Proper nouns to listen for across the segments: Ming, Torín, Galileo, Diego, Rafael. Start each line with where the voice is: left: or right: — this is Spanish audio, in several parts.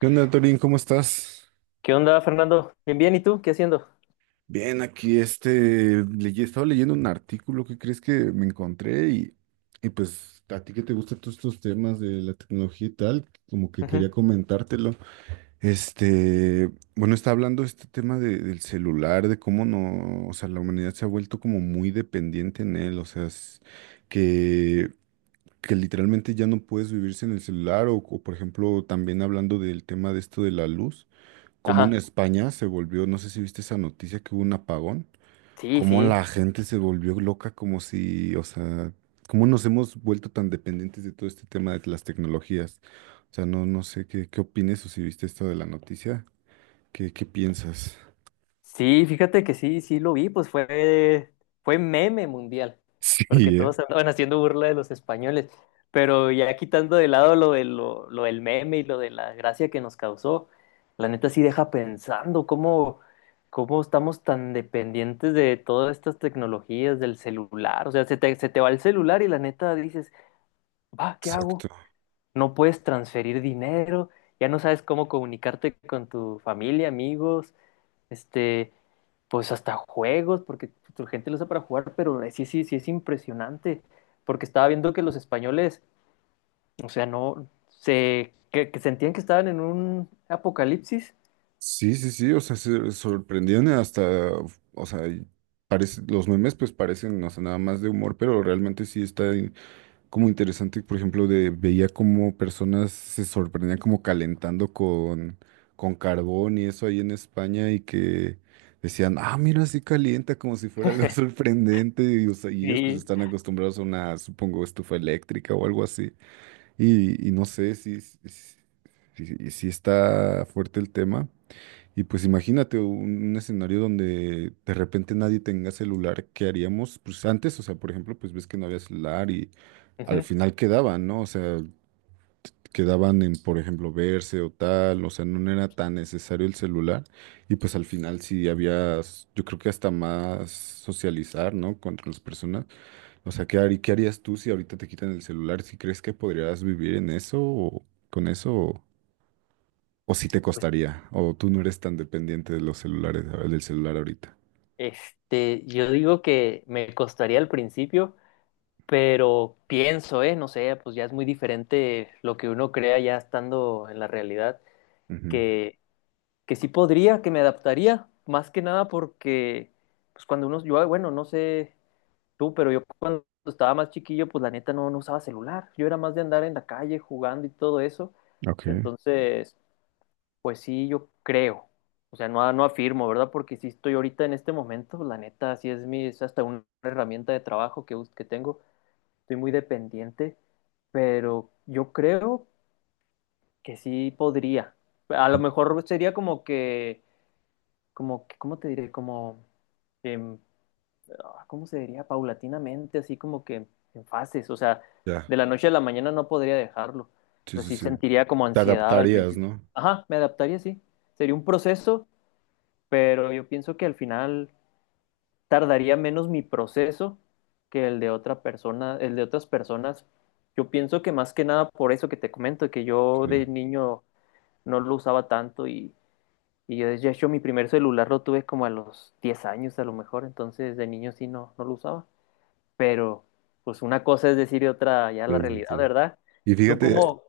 right: ¿Qué onda, Torín? ¿Cómo estás?
left: ¿Qué onda, Fernando? Bien, bien, ¿y tú? ¿Qué haciendo?
right: Bien, aquí estaba leyendo un artículo que crees que me encontré y pues a ti que te gustan todos estos temas de la tecnología y tal, como que quería
left: Ujú.
right: comentártelo. Este, bueno, está hablando este tema del celular, de cómo no, o sea, la humanidad se ha vuelto como muy dependiente en él, o sea, que, que literalmente ya no puedes vivir sin el celular o, por ejemplo, también hablando del tema de esto de la luz. Como en
left: Ajá.
right: España se volvió, no sé si viste esa noticia que hubo un apagón,
left: Sí,
right: como la
left: sí.
right: gente se volvió loca, como si, o sea, cómo nos hemos vuelto tan dependientes de todo este tema de las tecnologías. O sea, no sé qué opines o si viste esto de la noticia, qué piensas.
left: Sí, fíjate que sí, sí lo vi, pues fue meme mundial,
right: Sí,
left: porque
right: ¿eh?
left: todos andaban haciendo burla de los españoles, pero ya quitando de lado lo del meme y lo de la gracia que nos causó, la neta sí deja pensando cómo estamos tan dependientes de todas estas tecnologías, del celular, o sea, se te va el celular y la neta dices, va, ¿qué hago?
right: Exacto.
left: No puedes transferir dinero, ya no sabes cómo comunicarte con tu familia, amigos, este, pues hasta juegos, porque tu gente lo usa para jugar, pero sí, sí, sí es impresionante, porque estaba viendo que los españoles, o sea, no, que sentían que estaban en un apocalipsis.
right: Sí, sí, sí, o sea, se sorprendieron hasta, o sea, y parece, los memes pues parecen, o sea, nada más de humor, pero realmente sí está como interesante, por ejemplo, de veía como personas se sorprendían como calentando con carbón y eso ahí en España y que decían, ah, mira, así calienta como si fuera algo sorprendente y, o sea, y ellos pues
left: Sí.
right: están acostumbrados a una, supongo, estufa eléctrica o algo así. Y no sé si si está fuerte el tema. Y pues imagínate un escenario donde de repente nadie tenga celular, ¿qué haríamos? Pues antes, o sea, por ejemplo, pues ves que no había celular y al
left: Ujú.
right: final quedaban, ¿no? O sea, quedaban en, por ejemplo, verse o tal, o sea, no era tan necesario el celular y pues al final sí había, yo creo que hasta más socializar, ¿no? Con las personas. O sea, ¿qué harías tú si ahorita te quitan el celular? ¿Si crees que podrías vivir en eso o con eso? O si te
left: Pues,
right: costaría, o tú no eres tan dependiente de los celulares, del celular ahorita.
left: yo digo que me costaría al principio, pero pienso, no sé, pues ya es muy diferente lo que uno crea ya estando en la realidad.
right: Ujú.
left: que, que sí podría, que me adaptaría, más que nada porque, pues cuando uno, yo, bueno, no sé tú, pero yo cuando estaba más chiquillo, pues la neta no usaba celular, yo era más de andar en la calle jugando y todo eso,
right: Ok.
left: entonces, pues sí, yo creo, o sea, no afirmo, ¿verdad? Porque sí estoy ahorita en este momento, pues, la neta, sí es hasta una herramienta de trabajo que tengo, estoy muy dependiente, pero yo creo que sí podría, a lo mejor sería como que ¿cómo te diré? Como, em, ah, ¿cómo se diría? Paulatinamente, así como que en fases, o sea,
right: Ya,
left: de la noche a la mañana no podría dejarlo. O
right: sí,
left: sea,
right: sí,
left: sí
right: sí.
left: sentiría como
right: Te
left: ansiedad al
right: adaptarías,
left: principio.
right: ¿no?
left: Ajá, me adaptaría, sí. Sería un proceso, pero yo pienso que al final tardaría menos mi proceso que el de otra persona, el de otras personas. Yo pienso que más que nada por eso que te comento, que yo
right: Sí,
left: de niño no lo usaba tanto y yo, de hecho, mi primer celular lo tuve como a los 10 años a lo mejor, entonces de niño sí no lo usaba. Pero, pues una cosa es decir y otra ya
right: sí,
left: la
right: sí,
left: realidad,
right: sí.
left: ¿verdad?
right: Y
left: Tú
right: fíjate,
left: como,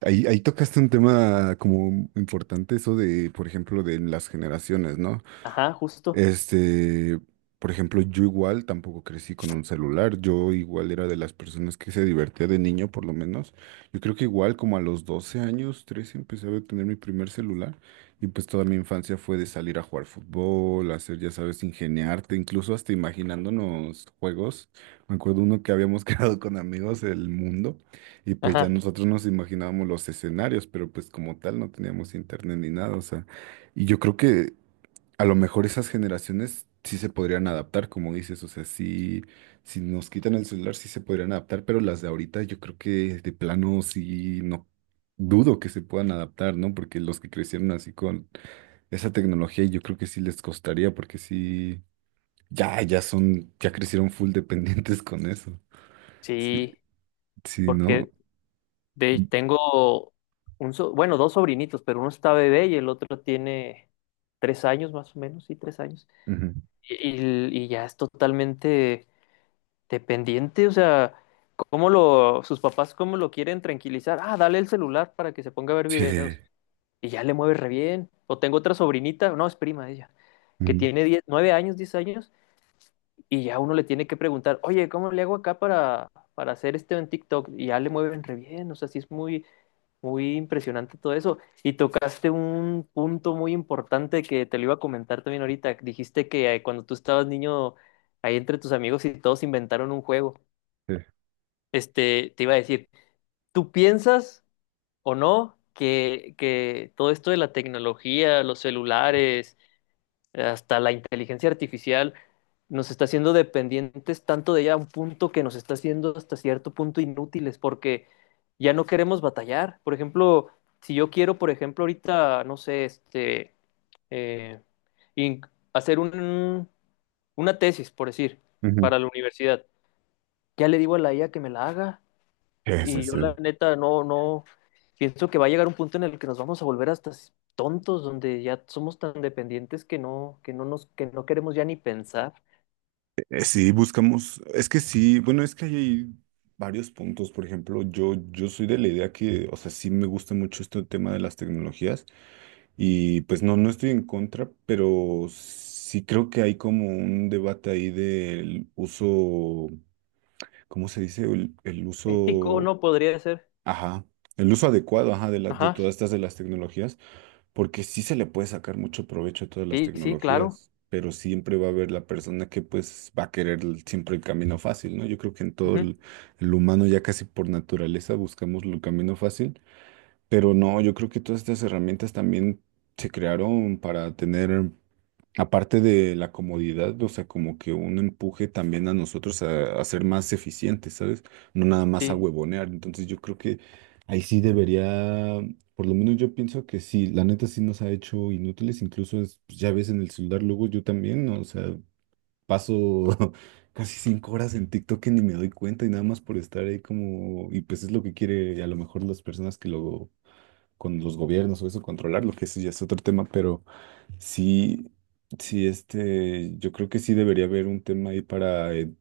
right: ahí tocaste un tema como importante, eso de, por ejemplo, de las generaciones, ¿no?
left: ajá, justo,
right: Este, por ejemplo, yo igual tampoco crecí con un celular, yo igual era de las personas que se divertía de niño por lo menos. Yo creo que igual como a los 12 años, 13 empecé a tener mi primer celular y pues toda mi infancia fue de salir a jugar fútbol, hacer, ya sabes, ingeniarte, incluso hasta imaginándonos juegos. Me acuerdo uno que habíamos creado con amigos, el mundo, y pues ya
left: ajá,
right: nosotros nos imaginábamos los escenarios, pero pues como tal no teníamos internet ni nada, o sea, y yo creo que... A lo mejor esas generaciones sí se podrían adaptar, como dices, o sea, sí, si nos quitan el celular sí se podrían adaptar, pero las de ahorita yo creo que de plano sí no dudo que se puedan adaptar, ¿no? Porque los que crecieron así con esa tecnología yo creo que sí les costaría, porque sí, ya crecieron full dependientes con eso. Sí,
left: sí,
right: sí, ¿no?
left: porque tengo bueno, dos sobrinitos, pero uno está bebé y el otro tiene 3 años más o menos, sí, 3 años.
right: Ujú.
left: Y, y ya es totalmente dependiente, o sea, ¿sus papás cómo lo quieren tranquilizar? Ah, dale el celular para que se ponga a ver
right: Sí.
left: videos. Y ya le mueve re bien. O tengo otra sobrinita, no, es prima de ella, que
right: Ujú.
left: tiene 10, 9 años, 10 años, y ya uno le tiene que preguntar, oye, ¿cómo le hago acá para hacer esto en TikTok? Y ya le mueven re bien, o sea, sí es muy, muy impresionante todo eso. Y tocaste un punto muy importante que te lo iba a comentar también ahorita. Dijiste que cuando tú estabas niño, ahí entre tus amigos y todos inventaron un juego.
right: Sí.
left: Te iba a decir, ¿tú piensas o no que todo esto de la tecnología, los celulares, hasta la inteligencia artificial, nos está haciendo dependientes tanto de ella a un punto que nos está haciendo hasta cierto punto inútiles porque ya no queremos batallar? Por ejemplo, si yo quiero, por ejemplo, ahorita, no sé, eh, in- hacer una tesis, por decir,
right: Ujú.
left: para la universidad, ya le digo a la IA que me la haga.
right: Sí, sí,
left: Y
right: sí.
left: yo la neta no, no, pienso que va a llegar un punto en el que nos vamos a volver hasta tontos, donde ya somos tan dependientes que no queremos ya ni pensar.
right: Sí, buscamos, es que sí, bueno, es que ahí hay varios puntos, por ejemplo, yo soy de la idea que, o sea, sí me gusta mucho este tema de las tecnologías y pues no estoy en contra, pero sí creo que hay como un debate ahí del uso, ¿cómo se dice? El
left: Ético
right: uso,
left: no podría ser.
right: ajá, el uso adecuado, ajá, de
left: Ajá,
right: todas estas de las tecnologías porque sí se le puede sacar mucho provecho a todas las
left: sí, sí, claro.
right: tecnologías, pero siempre va a haber la persona que pues va a querer siempre el camino fácil, ¿no? Yo creo que en todo
left: Ujú.
right: el humano ya casi por naturaleza buscamos el camino fácil, pero no, yo creo que todas estas herramientas también se crearon para tener aparte de la comodidad, o sea, como que un empuje también a nosotros a ser más eficientes, ¿sabes? No nada más a
left: Sí,
right: huevonear. Entonces yo creo que ahí sí debería, por lo menos yo pienso que sí, la neta sí nos ha hecho inútiles, incluso pues, ya ves en el celular luego yo también, ¿no? O sea, paso casi 5 horas en TikTok que ni me doy cuenta y nada más por estar ahí como, y pues es lo que quiere a lo mejor las personas que luego, con los gobiernos o eso, controlar, lo que eso ya es otro tema, pero... Sí, sí, este, yo creo que sí debería haber un tema ahí para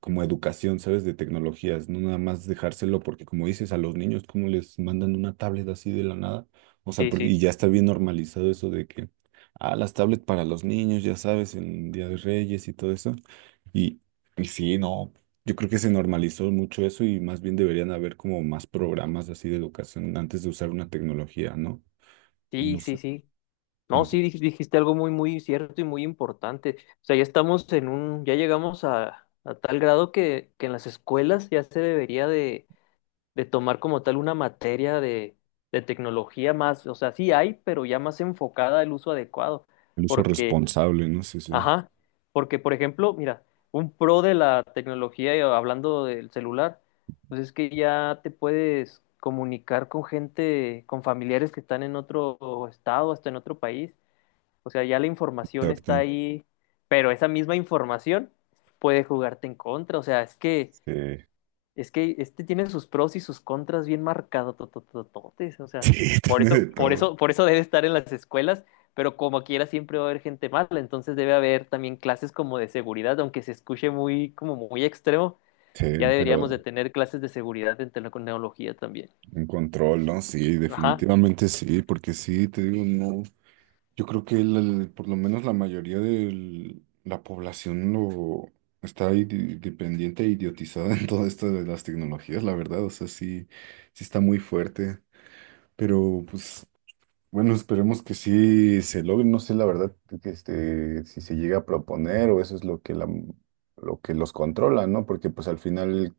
right: como educación, ¿sabes? De tecnologías, no nada más dejárselo, porque como dices, a los niños, como les mandan una tablet así de la nada? O sea,
left: sí,
right: porque
left: sí,
right: y ya está bien normalizado eso de que, ah, las tablets para los niños, ya sabes, en Día de Reyes y todo eso. Y, y sí, no, yo creo que se normalizó mucho eso y más bien deberían haber como más programas así de educación antes de usar una tecnología, ¿no?
left: sí,
right: No
left: sí,
right: sé,
left: sí.
right: no
left: No,
right: sé.
left: sí, dijiste algo muy, muy cierto y muy importante. O sea, ya estamos ya llegamos a, tal grado que en las escuelas ya se debería de tomar como tal una materia de tecnología más, o sea, sí hay, pero ya más enfocada al uso adecuado,
right: El uso
left: porque,
right: responsable, ¿no? Sé, sí, sí.
left: ajá, porque por ejemplo, mira, un pro de la tecnología, y hablando del celular, pues es que ya te puedes comunicar con gente, con familiares que están en otro estado, hasta en otro país, o sea, ya la información
right: Exacto.
left: está ahí, pero esa misma información puede jugarte en contra, o sea, es que
right: Sí,
left: es que este tiene sus pros y sus contras bien marcados, tototototes, o sea,
right: sí,
left: por
right: tiene
left: eso,
right: de
left: por
right: todo.
left: eso, por eso debe estar en las escuelas, pero como quiera siempre va a haber gente mala, entonces debe haber también clases como de seguridad, aunque se escuche muy, como muy extremo,
right: Sí,
left: ya deberíamos de
right: pero
left: tener clases de seguridad en tecnología también.
right: un control, ¿no? Sí,
left: Ajá,
right: definitivamente sí, porque sí, te digo, no. Yo creo que por lo menos la mayoría de la población lo está ahí dependiente e idiotizada en todo esto de las tecnologías, la verdad. O sea, sí, sí está muy fuerte. Pero pues bueno, esperemos que sí se logre. No sé la verdad que este, si se llega a proponer o eso es lo que lo que los controla, ¿no? Porque pues al final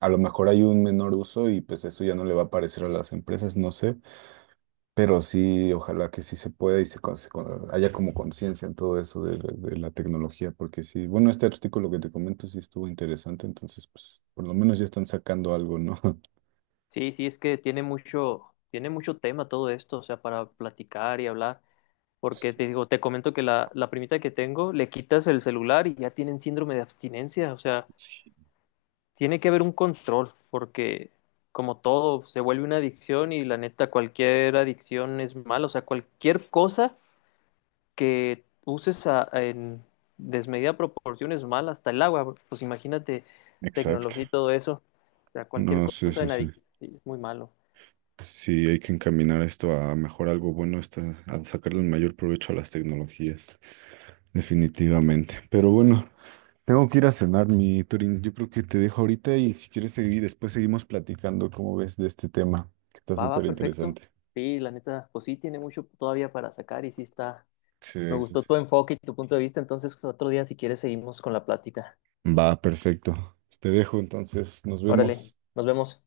right: a lo mejor hay un menor uso y pues eso ya no le va a parecer a las empresas, no sé. Pero sí, ojalá que sí se pueda y se, haya como conciencia en todo eso de la tecnología, porque sí, bueno, este artículo que te comento sí estuvo interesante, entonces pues por lo menos ya están sacando algo, ¿no?
left: sí, sí, es que tiene mucho tema todo esto, o sea, para platicar y hablar. Porque te comento que la primita que tengo le quitas el celular y ya tienen síndrome de abstinencia, o sea,
right: Sí.
left: tiene que haber un control, porque como todo, se vuelve una adicción y la neta, cualquier adicción es mala. O sea, cualquier cosa que uses en desmedida proporción es mala, hasta el agua. Pues imagínate tecnología y
right: Exacto.
left: todo eso. O sea, cualquier
right: No, sí,
left: cosa
right: sí,
left: en
right: sí.
left: adicción es muy malo.
right: Sí, hay que encaminar esto a mejor algo bueno, está, a sacarle el mayor provecho a las tecnologías, definitivamente. Pero bueno, tengo que ir a cenar, mi Turín. Yo creo que te dejo ahorita y si quieres seguir, después seguimos platicando, ¿cómo ves de este tema? Que está
left: Va, va,
right: súper
left: perfecto.
right: interesante.
left: Sí, la neta, pues sí, tiene mucho todavía para sacar y sí está. Me
right: Sí, sí,
left: gustó
right: sí.
left: tu enfoque y tu punto de vista. Entonces, otro día, si quieres, seguimos con la plática.
right: Va, perfecto. Pues te dejo, entonces, nos
left: Órale,
right: vemos.
left: nos vemos.